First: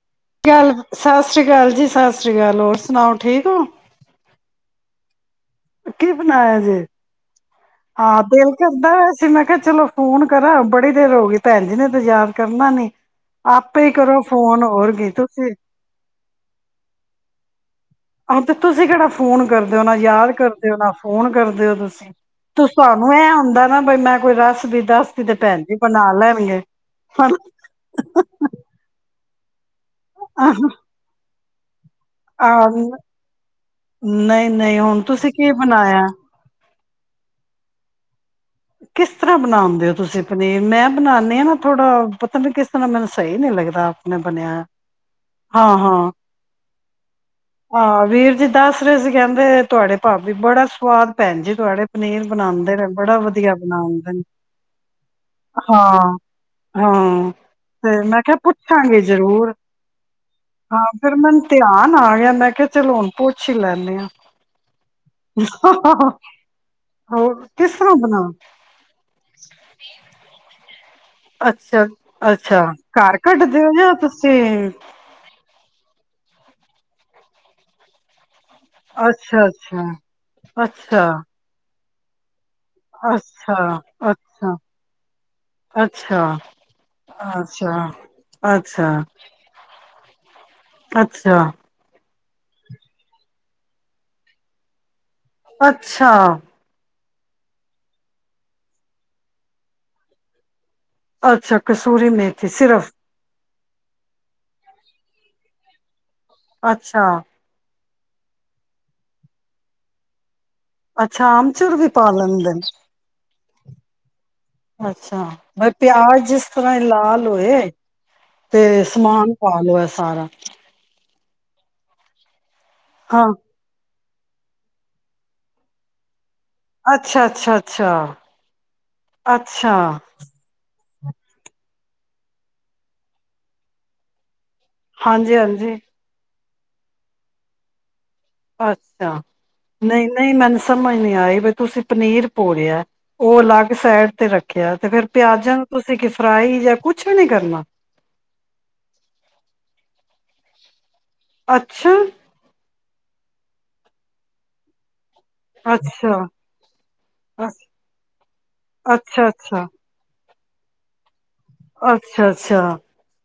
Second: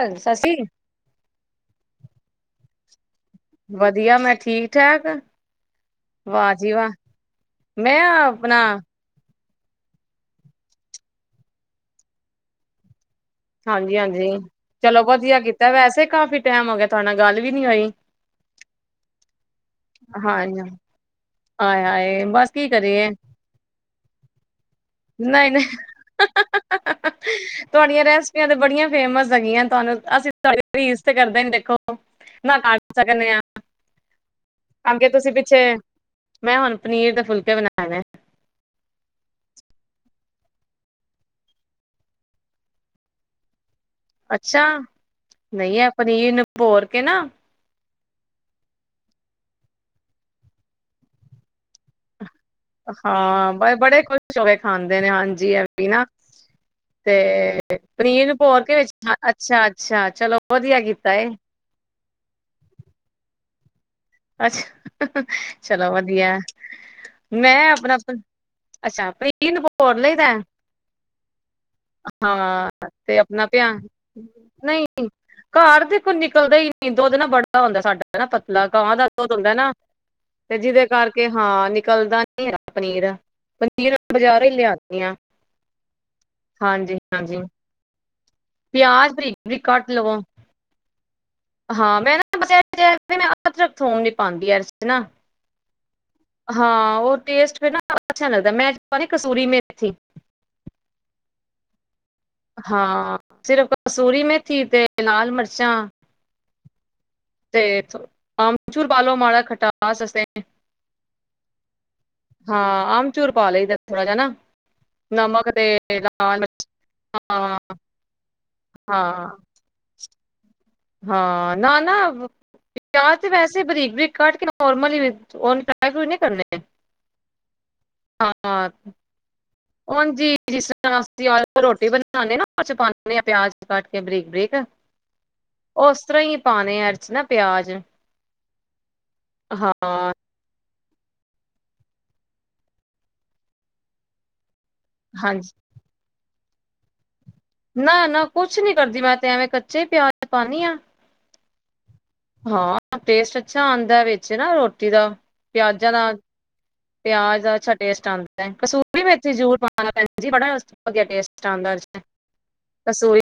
ਸਸੀ ਸਤਿ ਸ੍ਰੀ ਅਕਾਲ ਜੀ, ਸਤਿ ਸ੍ਰੀ ਅਕਾਲ। ਹੋਰ- ਸੁਣਾਉ। ਵਧੀਆ, ਮੈਂ। ਠੀਕ-ਠਾਕ ਕੀ ਬਣਾਇਆ ਜੇ। ਮੈਂ ਹਾਂ ਦਿਲ ਆਪਣਾ ਕਰਦਾ ਪਾਇਆ ਸੀ। ਮੈਂ- ਮੈਂ ਕਿਹਾ ਚਲੋ ਫੋਨ ਕਰਾਂ, ਬੜੀ ਦੇਰ ਹੋ ਗਈ। ਭੈਣ ਜੀ ਨੇ ਤੇ ਯਾਦ ਕਰਨਾ ਨੀ। ਆਪੇ ਹੀ ਕਰੋ ਹਾਂਜੀ-ਹਾਂਜੀ ਫੋਨ ਹੋਰ ਚਲੋ ਕੀ ਵਧੀਆ ਤੁਸੀਂ ਕੀਤਾ ਵੈਸੇ, ਕਾਫੀ ਟਾਈਮ ਹੋ ਗਿਆ ਤੁਹਾਡੇ ਨਾਲ ਗੱਲ ਵੀ ਨੀ ਹੋਈ। ਆਹੋ ਤੇ ਤੁਸੀਂ ਕਿਹੜਾ ਫੋਨ ਕਰਦੇ ਓ। ਨਾ ਯਾਦ ਹਾਂਜੀ ਕਰਦੇ ਓ, ਨਾ ਫੋਨ ਕਰਦੇ ਹੋ, ਆਏ ਤੁਸੀਂ। ਹਾਏ ਬਸ ਕੀ ਕਰੀਏ ਤੁਹਾਨੂੰ ਇਹ ਹੁੰਦਾ ਨਾ ਬਈ ਮੈਂ ਕੋਈ ਰੈਸਿਪੀ ਦੱਸ ਤੀ ਤੇ ਨਹੀਂ ਭੈਣ ਨਹੀਂ ਵੀ ਬਣਾ ਲੈਣਗੇ, ਹਨਾ। ਰੈਸਪੀਆਂ ਤੇ ਬੜੀਆਂ ਫੇਮਸ ਹੈਗੀਆਂ। ਤੁਹਾਨੂੰ ਅਸੀਂ ਆਹ ਤੁਹਾਡੀ ਰੀਸ ਤੇ ਕਰ ਦਿੰਦੇ। ਆਹ, ਨਹੀਂ-ਨਹੀਂ, ਹੁਣ ਅੱਗੇ ਤੁਸੀਂ ਕੀ ਪਿੱਛੇ ਬਣਾਇਆ। ਮੈਂ ਹੁਣ ਪਨੀਰ ਦੇ ਫੁਲਕੇ ਬਣਾਏ ਨੇ। ਕਿਸ ਤਰ੍ਹਾਂ ਬਣਾਉਦੇ ਹੋ ਤੁਸੀਂ ਪਨੀਰ। ਮੈਂ ਬਣਾਦੀ ਹਾਂ ਨਾ ਥੋੜ੍ਹਾ ਪਤਾ ਨਹੀਂ ਕਿਸ ਤਰ੍ਹਾਂ ਮੈਨੂੰ ਸਹੀ ਨਹੀ ਲੱਗਦਾ। ਆਪਣੇ ਬਣਿਆ ਅੱਛਾ, ਹਾਂ ਨਹੀਂ ਆਹ ਹਾਂ ਪਨੀਰ ਨੂੰ ਭੋਰ ਕੇ ਨਾ ਹਾਂ ਵੀਰ ਜੀ ਦੱਸ ਰਹੇ ਸੀ, ਕਹਿੰਦੇ ਤੁਹਾਡੇ ਭਾਾਬੀ ਬੜਾ ਸਵਾਦ, ਭੈਣ ਜੀ ਤੁਹਾਡੇ ਪਨੀਰ ਬਣਾਉਂਦੇ ਨੇ ਬੜਾ ਵਧੀਆ। ਹਾਂ ਬੜੇ ਬਣਾਉਂਦੇ ਨੇ ਖੁਸ਼ ਹੋ ਕੇ ਖਾਂਦੇ ਨੇ, ਹਾਂਜੀ, ਅਸੀਂ ਨਾ, ਹਾਂ ਹਾਂ ਤੇ ਮੈਂ ਪਨੀਰ ਕਿਹਾ ਭੋਰ ਕੇ ਵਿੱਚ, ਪੁੱਛਾਂਗੇ ਜ਼ਰੂਰ ਅੱਛਾ, ਅੱਛਾ, ਚਲੋ ਵਧੀਆ ਹਾਂ ਕੀਤਾ। ਫਿਰ ਮੈਨੂੰ ਧਿਆਨ ਆ ਗਿਆ ਮੈਂ ਕਿਹਾ, ਚਲੋ ਹੁਣ ਪੁੱਛ ਹੀ ਲੈਂਦੇ ਹਾਂ। ਅੱਛਾ, ਚਲੋ ਵਧੀਆ। ਹੋਰ ਮੈਂ ਕਿਸ ਤਰ੍ਹਾਂ ਆਪਣਾ ਬਣਾ ਅੱਛਾ, ਪਨੀਰ ਨੂੰ ਭੋਰ ਲਈ ਦਾ। ਅੱਛਾ, ਅੱਛਾ। ਘਰ ਤੇ ਆਪਣਾ ਕੱਢਦੇ ਪਿਆ ਹੋ ਜਾਂ ਤੁਸੀਂ ਨਹੀਂ ਘਰ ਦੇ ਕੋਈ ਨਿਕਲਦਾ ਹੀ ਨਹੀ ਦੁੱਧ ਨਾ ਬੜਾ ਹੁੰਦਾ ਸਾਡਾ ਨਾ ਪਤਲਾ। ਲੱਗਾ ਹੁੰਦਾ। ਦੁੱਧ ਅੱਛਾ ਹੁੰਦਾ ਨਾ, ਅੱਛਾ ਤੇ ਜਿਹਦੇ ਅੱਛਾ ਕਰਕੇ ਹਾਂ। ਨਿਕਲਦਾ ਨੀ ਪਨੀਰ। ਅੱਛਾ, ਪਨੀਰ ਬਜ਼ਾਰੋਂ ਹੀ ਅੱਛਾ, ਲਿਆਦੀ ਆ। ਅੱਛਾ, ਹਾਂਜੀ-ਹਾਂਜੀ ਅੱਛਾ। ਅੱਛਾ, ਪਿਆਜ ਬਾਰੀਕ ਬਾਰੀਕ ਕੱਟ ਲਵੋ ਅੱਛਾ, ਹਾਂ ਮੈਂ ਨਾ ਥੋਮ ਨੀ ਪਾਉਂਦੀ ਯ ਨਾ ਅੱਛਾ, ਹਾਂ ਉਹ ਟੈਸਟ ਫਿਰ ਨਾ ਅੱਛਾ ਨੀ ਲੱਗਦਾ ਮੈਂ ਤੇ ਪਾਣੀ ਆ ਕਸੂਰੀ ਮੇਥੀ ਅੱਛਾ ਅਛ ਸੂਰੀ ਮੇਥੀ ਸਿਰਫ ਹਾਂ ਸਿਰਫ ਕਸੂਰੀ ਮੇਥੀ ਤੇ ਲਾਲ ਮਿਰਚਾਂ ਅੱਛਾ। ਅਮਚੂਰ ਪਾਲੋ ਮਾੜਾ ਖਟਾਸ ਅਸਤੇ ਅੱਛਾ ਆਮਚੂਰ ਵੀ ਪਾ ਲੈਂਦੇ ਹਾਂ ਨੇ ਆਮਚੂਰ ਪਾ ਲਈਦਾ ਥੋੜਾ ਜਿਹਾ ਨਾ ਨਮਕ ਤੇ ਅੱਛਾ ਪਿਆਜ ਲਾਲ ਜਿਸ ਮਿਰਚ ਤਰ੍ਹਾਂ ਲਾਲ ਹੋਏ ਹਾਂ ਤੇ ਹਾਂ ਸਮਾਨ ਪਾ ਲੋ ਹੈ ਸਾਰਾ ਹਾਂ ਨਾ ਨਾ ਪਿਆਜ਼ ਹਾਂ ਤੇ ਵੈਸੇ ਬਰੀਕ ਬਰੀ ਕਡ ਕੇ ਨੋਰਮਲੀ ਦ੍ਰੀ ਫਰੂਟ ਨਹੀਂ ਕਰਨੇ ਅੱਛਾ ਅੱਛਾ ਅੱਛਾ ਹਾਂ ਅੱਛਾ। ਉਂਜ ਹੀ ਸੀ ਰੋਟੀ ਬਣਾਉਂਦੇ ਨਾ ਚ ਪਾ ਆ ਪਿਆਜ ਕੱਟ ਕੇ ਬਰੀਕ ਬਰੀਕ ਹਾਂਜੀ ਹਾਂਜੀ। ਪਾਉਣੇ ਆ ਅਰਚ ਨਾ ਪਿਆਜ ਅੱਛਾ ਨਹੀਂ ਹਾਂ ਨਹੀਂ ਮੈਨ ਸਮਝ ਨੀ ਆਈ ਬ ਤੁਸੀਂ ਪਨੀਰ ਪੋੜਿਆ ਉਹ ਅਲੱਗ ਸਾਈਡ ਤੇ ਰੱਖ ਖਿਆ ਤੇ ਫੇਰ ਪਿਆਜਾਂ ਨੂੰ ਤੁਸੀਂ ਕਿ ਫਰਾਈ ਜਾਂ ਕੁਛ ਨਹੀਂ ਕਰਨਾ ਨਾ ਨਾ ਕੁਛ ਨੀ ਕਰਦੀ ਮੈਂ ਤੇ ਐਵੇਂ ਕੱਚੇ ਹੀ ਪਿਆਜ ਪਾਉਂਦੀ ਹਾਂ ਅੱਛਾ। ਹਾਂ ਟੇਸਟ ਅੱਛਾ ਆਉਂਦਾ ਵਿੱਚ ਨਾ ਰੋਟੀ ਦਾ ਪਿਆਜਾਂ ਦਾ ਅੱਛਾ ਪਿਆਜ ਅ ਦਾ ਅੱਛਾ ਟੇਸਟ ਆਉਂਦਾ ਹੈ ਕਸੂਰੀ ਵਿੱਚ ਅੱਛਾ ਹੀ ਜੂੂਰ ਅੱਛਾ ਪਾਉਣਾ ਜੀ ਬੜਾ ਵਧੀਆ ਟਸਟ ਅੱਛਾ ਅੱਛਾ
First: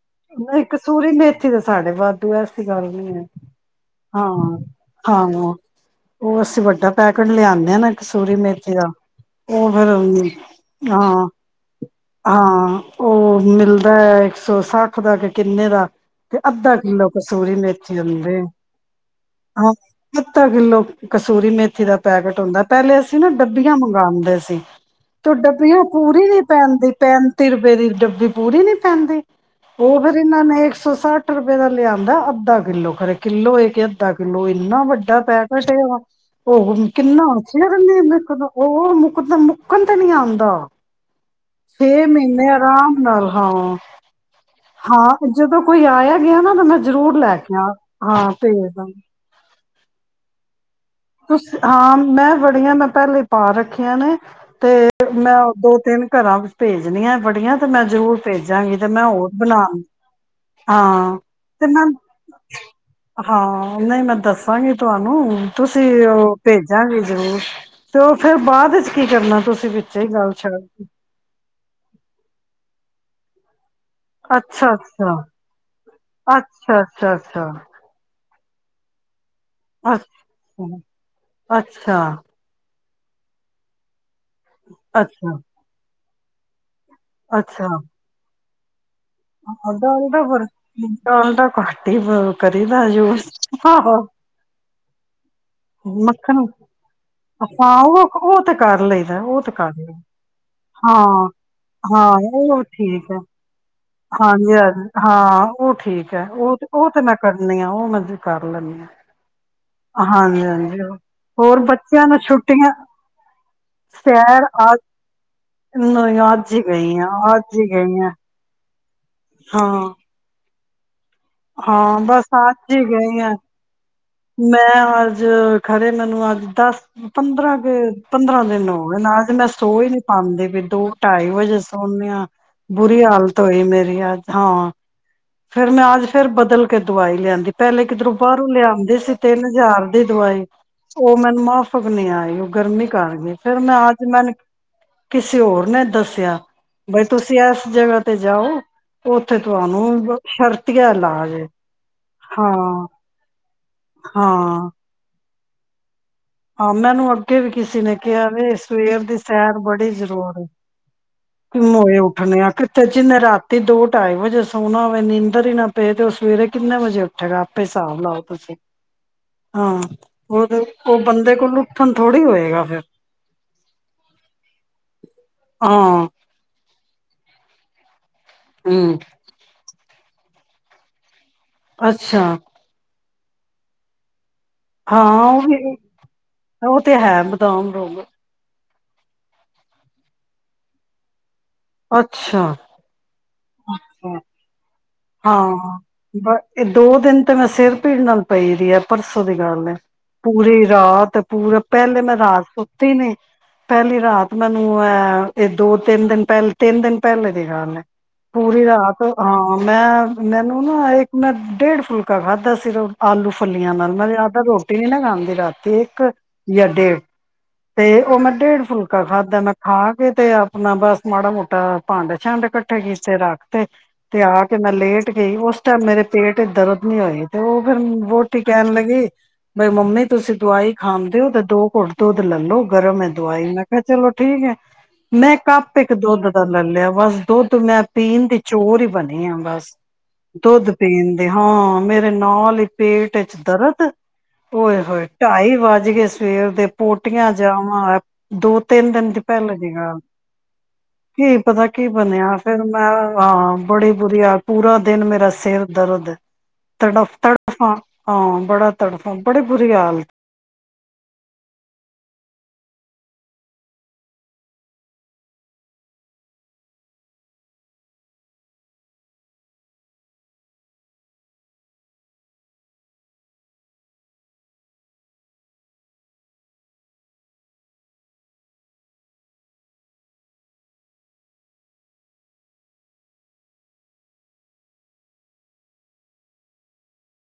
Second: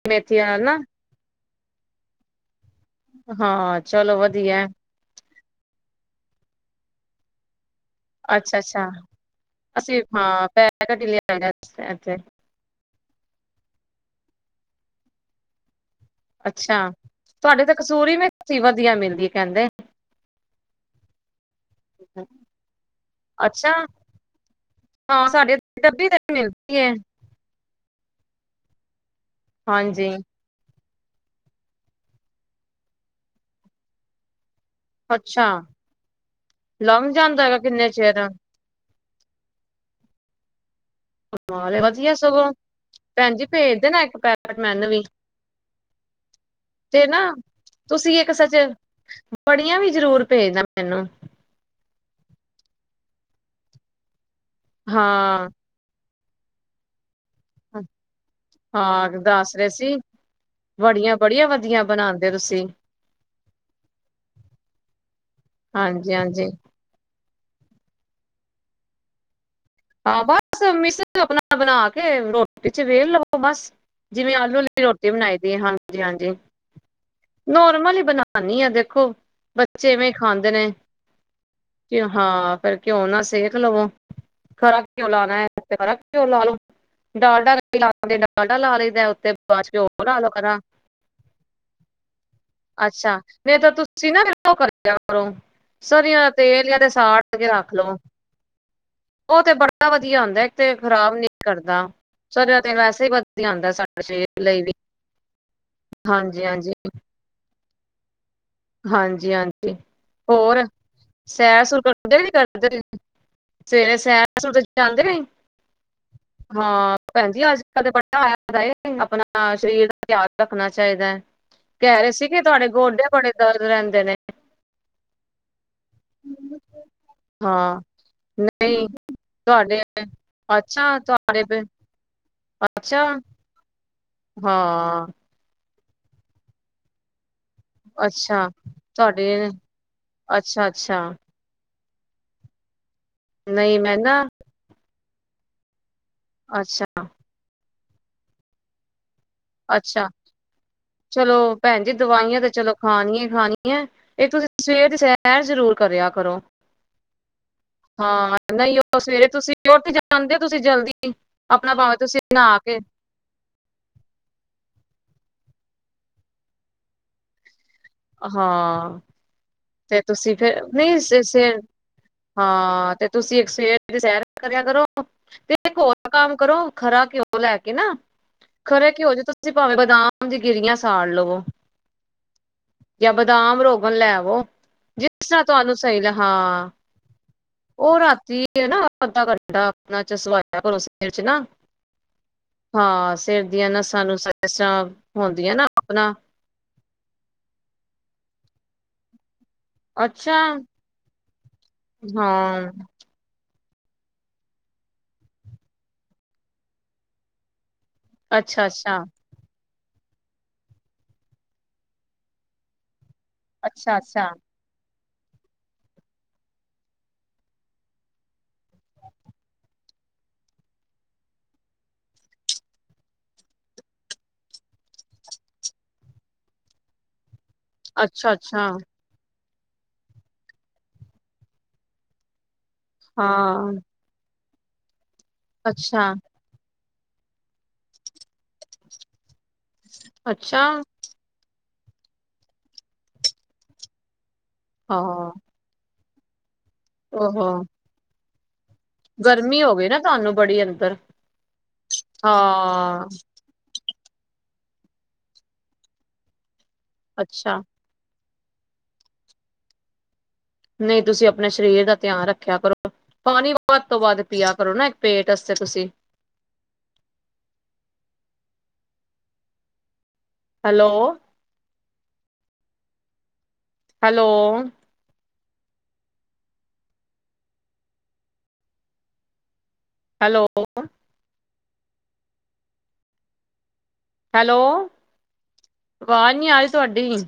ਮੇਥੀ ਨਾਲ ਨਹੀਂ ਨਾ ਕਸੂਰੀ ਮੇਥੀ ਇ ਤਾਂ ਸਾਡੇ ਵਾਧੂ ਹੈ ਗੱਲ ਨੀ ਹੈ ਹਾਂ ਚਲੋ ਹਾਂ ਵਧੀਆ ਹਾਂ ਉਹ ਅਸੀਂ ਵੱਡਾ ਪੈਕਟ ਲਿਆਉਂਦੇ ਆ ਨਾ ਸੂਰੀ ਮੇਥੀ ਅੱਛਾ-ਅੱਛਾ ਦਾ ਉਹ ਫੇਰ ਅਸੀਂ ਹਾਂ ਪੈਕਟ ਹੀ ਹਾਂ ਲਿਆਏ ਦਾ ਇੱਥੇ ਹਾਂ ਉਹ ਮਿਲਦਾ ਇੱਕ ਸੌ ਸੱਠ ਕਰਕੇ ਕਿੰਨੇ ਦਾ ਤੇ ਅੱਧਾ ਅੱਛਾ ਕਿੱਲੋ ਕਸੂਰੀ ਤੁਹਾਡੇ ਤਾਂ ਮੇਥੀ ਕਸੂਰੀ ਹੁੰਦੀ ਆ ਮੇਥੀ ਵਧੀਆ ਮਿਲਦੀ ਕਹਿੰਦੇ ਹਾਂ ਅੱਧਾ ਕਿੱਲੋ ਕਸੂਰੀ ਮੇਥੀ ਦਾ ਪੈਕੇਟ ਹੁੰਦਾ ਪਹਿਲੇ ਅਸੀਂ ਨਾ ਅੱਛਾ ਡੱਬੀਆਂ ਮੰਗਵਾਉਂਦੇ ਸੀ ਹਾਂ ਤੇ ਉਹ ਸਾਡੇ ਡੱਬੀਆਂ ਡੱਬੀ ਤੇ ਪੂਰੀ ਨੀ ਮਿਲਦੀ ਏ ਪੈਂਦੀ ਪੈਂਤੀ ਰੁਪਏ ਦੀ ਵੀ ਪੂਰੀ ਨੀ ਪੈਂਦੀ ਉਹ ਹਾਂਜੀ ਫੇਿਰ ਇਹਨਾਂ ਨੇ ਇੱਕ ਸੌ ਸੱਠ ਰੁਪਏ ਦਾ ਲਿਆਂਦਾ ਅੱਧਾ ਕਿੱਲੋ ਖਰੇ ਕਿੱਲੋ ਹੋਏ ਕਿ ਅੱਧਾ ਕਿੱਲੋ ਕਿੰਨਾ ਵੱਡਾ ਅੱਛਾ ਪੈਕਟ ਇਹ ਉਹ ਲੰਘ ਕਿੰਨਾ ਜਾਂਦਾ ਹੈਗਾ ਚਿਰ ਕਿੰਨੇ ਨੀ ਮੁਕਦਾ ਹੋਰ ਓਹ ਤੇ ਮੁੱਕਣ ਤੇ ਨਹੀਂ ਆਉਂਦਾ ਛੇ ਵਧੀਆ ਮਹੀਨੇ ਸਗੋਂ ਆਰਾਮ ਨਾਲ ਭੈਣ ਜੀ ਹਾਂ ਭੇਜਦੇ ਨਾ ਇੱਕ ਪੈਕਟ ਮੈਨੂੰ ਵੀ ਹਾਂ ਜਦੋਂ ਕੋਈ ਆਇਆ ਗਿਆ ਨਾ ਤਾਂ ਮੈਂ ਤੇ ਜ਼ਰੂਰ ਨਾ ਲੈ ਕੇ ਆ ਹਾਂ ਭੇਜਦਾਂਗੀ ਵੜੀਆਂ ਵੀ ਜ਼ਰੂਰ ਭੇਜਨਾ ਮੈਨੂੰ ਉਸ ਆਮ ਮੈਂ ਬੜੀਆਂ ਮੈਂ ਪਹਿਲੇ ਪਾ ਰੱਖੀਆਂ ਨੇ ਤੇ ਮੈਂ ਹਾਂ ਦੋ ਤਿੰਨ ਘਰਾਂ ਵਿੱਚ ਭੇਜਣੀਆਂ ਬੜੀਆਂ ਤੇ ਮੈਂ ਜ਼ਰੂਰ ਭੇਜਾਂਗੀ ਤੇ ਮੈਂ ਹਾਂ ਹੋਰ ਦੱਸ ਰਹੇ ਬਣਾਵਗੀ ਸੀ ਬੜੀਆਂ ਹਾਂ ਬੜੀਆਂ ਤੇ ਵਧੀਆ ਮੈਂ ਬਣਾਉਂਦੇ ਤੁਸੀਂ ਹਾਂ ਨਹੀਂ ਮੈਂ ਦੱਸਾਂਗੀ ਤੁਹਾਨੂੰ ਤੁਸੀਂ ਹਾਂਜੀ ਉਹ ਹਾਂਜੀ ਭੇਜਾਂਗੇ ਜ਼ਰੂਰ ਤੇ ਉਹ ਫੇਰ ਬਾਅਦ ਚ ਕੀ ਕਰਨਾ ਤੁਸੀਂ ਵਿੱਚੇ ਹੀ ਹਾਂ ਗੱਲ ਛੱਡ ਬਸ ਮਿਸ ਆਪਣਾ ਬਣਾ ਕੇ ਰੋਟੀ ਵਿੱਚ ਵੇਲ ਲਓ ਬਸ ਜਿਵੇਂ ਆਲੂ ਅੱਛਾ ਰੋਟੀ ਅੱਛਾ ਬਣਾਈ ਦੀ ਹਾਂਜੀ ਹਾਂਜੀ ਅੱਛਾ ਅੱਛਾ ਅੱਛਾ ਨੋਰਮਲ ਹੀ ਬਣਾ ਨਹੀਂ ਆ ਦੇਖੋ ਬੱਚੇ ਐਵੇਂਖਾਂਦੇ ਨੇ ਕਿ ਅੱਛਾ ਹਾਂ ਫਿਰ ਘਿਓ ਨਾਲ ਸੇਕ ਲਵੋ ਖਰ ਕਿਉਂ ਲਾਉਣਾ ਅੱਛਾ ਹੈ ਖ ਘਿਓ ਲਾ ਲਓ ਡਾਲਡਾ ਲਾਂ ਦੇ ਨਾਲ ਡਾਲਡਾ ਲਾ ਲਓ ਉੱਤੇ ਬਾਅਦ ਚ ਆਹੋ ਘਿਓ ਲਾ ਡਾਲਡਾ ਕਰਾਂ ਡਾਲਡਾ ਘੱਟ ਹੀ ਕਰੀ ਦਾ ਅੱਛਾ ਯੂਸ ਨਹੀਂ ਤਾਂ ਆ ਤੁਸੀਂ ਨਾ ਫਿਰ ਉਹ ਕਰਿਆ ਕਰੋ ਸਰ੍ਹੀਆਂ ਦਾ ਮੱਖਣ ਤੇਲ ਜਾਂ ਤੇ ਸਾੜ ਕੇ ਆਪਾਂ ਰੱਖ ਲਓ ਉਹ ਉਹ ਤੇ ਕਰ ਲਈਦਾ ਉਹ ਤੇ ਕਰ ਬੜਾ ਲਈ ਵਧੀਆ ਹੁੰਦਾ ਇੱਕ ਤੇ ਹਾਂ ਖ਼ਰਾਬ ਨੀ ਕਰਦਾ ਹਾਂ ਸਿਆ ਉਹ ਤੇ ਵੈਸੇ ਹੀ ਠੀਕ ਹੈ ਵਧੀਆ ਹੁੰਦਾ ਸਾਡੇ ਸਰੀਰ ਹਾਂਜੀ ਲਈ ਵੀ ਹਾਂਜੀ ਹਾਂ ਉਹ ਠੀਕ ਹੈ ਹਾਂਜੀ ਉਹ ਹਾਂਜੀ ਉਹ ਤੇ ਮੈਂ ਕਰਨੀ ਉਹ ਮਤਲਬ ਹਾਂਜੀ ਹਾਂਜੀ ਹਾਂਜੀ ਹੋਰ ਹਾਂਜੀ ਹੋਰ ਸੈਰ ਸੁਰ ਬੱਚਿਆਂ ਕਰਦੇ ਨੂੰ ਨੀ ਛੁੱਟੀਆਂ ਕਰਦੇ ਸਵੇਰੇ ਸੈਰ ਸ ਤੇ ਜਾਂਦੇ ਨ ਨਹੀਂ ਅੱਜ ਹੀ ਹਾਂ ਗਈ ਆ ਭੈਣਜੀ ਅੱਜ ਹੀ ਕ ਗਈ ਆ ਵੱਡਾ ਹੋਇਆ ਆਪਣਾ ਸਰੀਰ ਹਾਂ ਦਾ ਧਿਆਨ ਰੱਖਣਾ ਚਾਹੀਦਾ ਹੈ। ਹਾਂ ਕਹਿ ਰਹੇ ਸੀ ਬਸ ਕਿ ਤੁਹਾਡੇ ਅੱਜ ਹੀ ਗੋਡੇ ਗਈ ਬੜੇ ਆ ਦਰਦ ਰਹਿੰਦੇ ਨੇ। ਮੈਂ ਅੱਜ ਖਰੇ ਮੈਨੂੰ ਅੱਜ ਦਸ ਪੰਦਰਾਂ ਕੇ ਹਾਂ ਪੰਦਰਾਂ ਦਿਨ ਹੋ ਨਹੀਂ ਗਏ ਨਾਲ ਅੱਜ ਮੈਂ ਤੁਹਾਡੇ ਸੋ ਹੀ ਨੀ ਪਾਂਦੀ ਪਈ ਅੱਛਾ ਦੋ ਢਾਈ ਤੁਹਾਡੇ ਵਜੇ ਪ ਸੋਨ ਆ ਬੁਰੀ ਅੱਛਾ ਹਾਲਤ ਹੋਈ ਮੇਰੀ ਅੱਜ ਹਾਂ। ਫਿਰ ਮੈਂ ਅੱਜ ਫੇਰ ਬਦਲ ਕੇ ਦਵਾਈ ਲਿਆਂਦੀ। ਪਹਿਲੇ ਕਿਧਰੋਂ ਬਾਹਰੋਂ ਅੱਛਾ ਲਿਆਂਦੀ ਸੀ ਤਿੰਨ ਤੁਹਾਡੇ ਹਜ਼ਾਰ ਦੀ ਦਵਾਈ ਅੱਛਾ ਅੱਛਾ ਉਹ ਮੈਨੂੰ ਮਾਫ਼ ਫਗ ਨਹੀਂ ਆਈ ਉਹ ਗਰਮੀ ਕਰ ਗਈ ਫੇਰ ਮੈਂ ਨਹੀਂ ਅਜ ਨਾ ਮੈਨ ਕਿਸੇ ਹੋਰ ਨੇ ਦੱਸਿਆ ਬਈ ਅੱਛਾ ਤੁਸੀਂ ਇਸ ਜਗ੍ਹਾ ਤੇ ਜਾਓ ਉੱਥੇ ਅੱਛਾ ਤੁਹਾਨੂੰ ਸ਼ਰਤੀ ਚਲੋ ਭੈਣ ਜੀ ਦਵਾਈਆਂ ਤੇ ਚਲੋ ਖਾਨੀਆਂ ਹੀ ਖਾਣੀਆਂ ਇਹ ਤੁਸੀਂ ਹਾਂ ਸਵੇਰ ਦੀ ਸੈਰ ਜ਼ਰੂਰ ਕਰਿਆ ਕਰੋ ਹਾਂ ਮੈਨੂੰ ਅੱਗੇ ਵੀ ਕਿਸੇ ਨੇ ਕਿਹਾ ਹਾਂ ਵੇ ਨਹੀਂ ਸਵੇਰ ਉਹ ਦੀ ਸਵੇਰੇ ਤੁਸੀਂ ਸੈਰ ਬੜੀ ਉੱਠ ਜਾਂਦੇ ਹੋ ਜ਼ਰੂਰ ਤੁਸੀਂ ਜਲਦੀ ਕਿ ਆਪਣਾ ਭਾਵੇਂ ਮੋਏ ਤੁਸੀਂ ਉੱਠਣੇ ਆ ਨਹਾ ਕੇ ਕਿਤੇ ਜਿੰਨੇ ਰਾਤੀ ਦੋ ਢਾਈ ਵਜੇ ਸੌਣਾ ਹੋਵੇ ਨੀਂਦਰ ਹੀ ਨਾ ਪਏ ਤੇ ਉਹ ਸਵੇਰੇ ਕਿੰਨੇ ਵਜੇ ਉਠੇਗਾ। ਹਿਸਾਬ ਲਾਓ ਤੁਸੀਂ ਹਾਂ ਹਾਂ ਤੇ ਤੁਸੀਂ ਉਹ ਫਿਰ ਉਹ ਸ ਬੰਦੇ ਕੋਲ ਉੱਠਣ ਥੋੜ੍ਹੀ ਹੋਏਗਾ ਫਿਰ ਹਾਂ ਤੇ ਤੁਸੀਂ ਇੱਕ ਸਵੇਰ ਦੀ ਸੈਰ ਕਰਿਆ ਕਰੋ। ਤੇ ਇੱਕ ਹੋਰ ਹਾਂ ਕੰਮ ਕਰੋ ਖਰਾ ਘਿਉਂ ਉਹ ਲੈ ਕੇ ਨਾ ਖਰੇ ਹੂੰ ਘਿਓ ਵਿੱਚ ਤੁਸੀਂ ਪਾਵੇ ਬਦਾਮ ਦੀ ਗਿਰੀਆਂ ਸਾੜ ਲਵੋ। ਅੱਛਾ। ਜਾਂ ਬਦਾਮ ਰੋਗਣ ਲੈਵੋ। ਹਾਂ ਜਿਸ ਉਹ ਤਰ੍ਹਾਂ ਤੁਹਾਨੂੰ ਵੀ ਸਹੀ ਹਾਂ ਉਹ ਤੇ ਹੈ ਬਦਾਮ ਉਹ ਰੋਗ ਰਾਤੀ ਹਨਾ ਅੱਧਾ ਘੰਟਾ ਆਪਣਾ ਚਸਵਾਇਆ ਕਰੋ ਸਿਰ ਚ ਨਾ। ਅੱਛਾ। ਹਾਂ ਸਿਰ ਦੀਆਂ ਨਸਾਂ ਅੱਛਾ ਨੂੰਸਾ ਇਹ ਸਭ ਹਾਂ ਇਹ ਦੋ ਦਿਨ ਤੇ ਮੈਂ ਸਿਰ ਪੀੜ ਨਾਲ ਪਈ ਦੀ ਹੈ ਪਰਸੋਂ ਦੀ। ਗੱਲ ਐ ਅੱਛਾ ਪੂਰੀ ਰਾਤ ਪੂਰਾ ਪਹਿਲੇ ਮੈਂ ਰਾਤ ਹਾਂ ਸੁੱਤੀ ਨੀ। ਪਹਿਲੀ ਰਾਤ ਮੈਨੂੰ ਹੈ ਇਹ ਦੋ ਤਿੰਨ ਦਿਨ ਪਹਿਲੇ ਤਿੰਨ ਦਿਨ ਪਹਿਲੇ ਦੀ ਗੱਲ ਹੈ। ਪੂਰੀ ਅੱਛਾ ਰਾਤ ਅੱਛਾ ਹਾਂ। ਮੈਂ ਮੈਨੂੰ ਨਾ ਇੱਕ ਮੈਂ ਡੇਢ ਫੁਲਕਾ ਖਾਧਾ ਸਿਰਫ। ਆਲੂ ਫੁੱਲੀਆਂ ਨਾਲ ਅੱਛਾ ਮੈਂ ਅੱਛਾ ਯਿਆਦਾ ਰੋਟੀ ਨੀ ਖਾਂਦ ਦੀ ਰਾਤੀ ਇੱਕ ਯਾਂ ਡੇਢ। ਤੇ ਉਹ ਮੈਂ ਡੇਢ ਫੁਲਕਾ ਖਾਧਾ ਮੈਂ ਖਾ ਕੇ ਤੇ ਆਪਣਾ ਬਸ ਮਾੜਾ ਮੋਟਾ ਭਾਂਡੇ ਛੱਂਡੇ ਇਕੱਠੇ ਕੀਤੇ ਰੱਖ ਤੇ ਤੇ ਆ ਕੇ ਮੈਂ ਲੇਟ ਗਈ ਉਸ ਟਾਈਮ ਮੇਰੇ ਪੇਟ ਦਰਦ ਨੀ ਹੋਈ। ਤੇ ਉਹ ਫੇਰ ਅੱਛਾ ਵੋਟੀ ਅੱਛਾ ਕਹਿਣ ਲੱਗੀ। ਬਈ ਮੰਮੀ ਤੁਸੀਂ ਦਵਾਈ ਖਾਂਦੇ ਹੋ ਤਾਂ ਦੋ ਕੁਟ ਦੁਦ ਲੈਲੋ ਗਰਮ ਹੈ ਦਵਾਈ ਮੈਂ ਹਾਂ ਕਿਹਾ ਚਲੋ ਠੀਕ ਹੈ। ਮੈਂ ਕੱਪ ਇੱਕ ਅੱਛਾ ਦੁੱਧ ਦਾ ਲੈ ਲਿਆ। ਬਸ ਦੁੱਧ ਮੈਂ ਪੀਣ ਦੀ ਚੋਰ ਹੀ ਬਣੀ ਆ ਬਸ। ਅੱਛਾ ਦੁੱਧ ਪੀਣਦੇ ਹਾਂ। ਮੇਰੇ ਨਾਲ ਹੀ ਪੇਟ ਇਚ ਦਰਦ। ਓਏ ਹੋਏ ਹਾਂ ਟਾਈ ਵੱਜ ਗਏ ਸ ਸਵੇਰ ਦੇ। ਪੋਟੀਆਂ ਓਹੋ ਜਾਵਾਂ। ਦੋ। ਤਿੰਨ ਦਿਨ ਦੀ ਪੈਲੇ ਗਰਮੀ ਦੀ ਹੋ ਗਈ ਨਾ ਗੱਲ ਤੁਹਾਨੂੰ ਬੜੀ ਅੰਦਰ ਕੀ ਪਤਾ ਕੀ ਬਣਿਆ ਫੇਰ ਮੈਂ ਹਾਂ ਹਾਂ ਬੜੀ ਬੁਰੀਆ ਪੂਰਾ ਦਿਨ ਮੇਰਾ ਸਿਰ ਦਰਦ। ਤੜਫ ਅੱਛਾ ਤੜਫਾ। ਹਾਂ ਬੜਾ ਤੜਫਾ ਬੜੀ ਬੁਰੀ ਹਾਲਤ। ਨਹੀਂ ਤੁਸੀਂ ਆਪਣੇ ਸਰੀਰ ਦਾ ਧਿਆਨ ਰੱਖਿਆ ਕਰੋ ਪਾਣੀ ਵੱਧ ਤੋਂ ਵੱਧ ਪੀਆ ਕਰੋ ਨਾ ਇੱਕ ਪੇਟ ਅਸਤੇ ਤੁਸੀਂ। ਹੈਲੋ। ਹੈਲੋ। ਹੈਲੋ। ਹੈਲੋ ਆਵਾਜ਼ ਨੀ ਆਰੀ ਤੁਹਾਡੀ।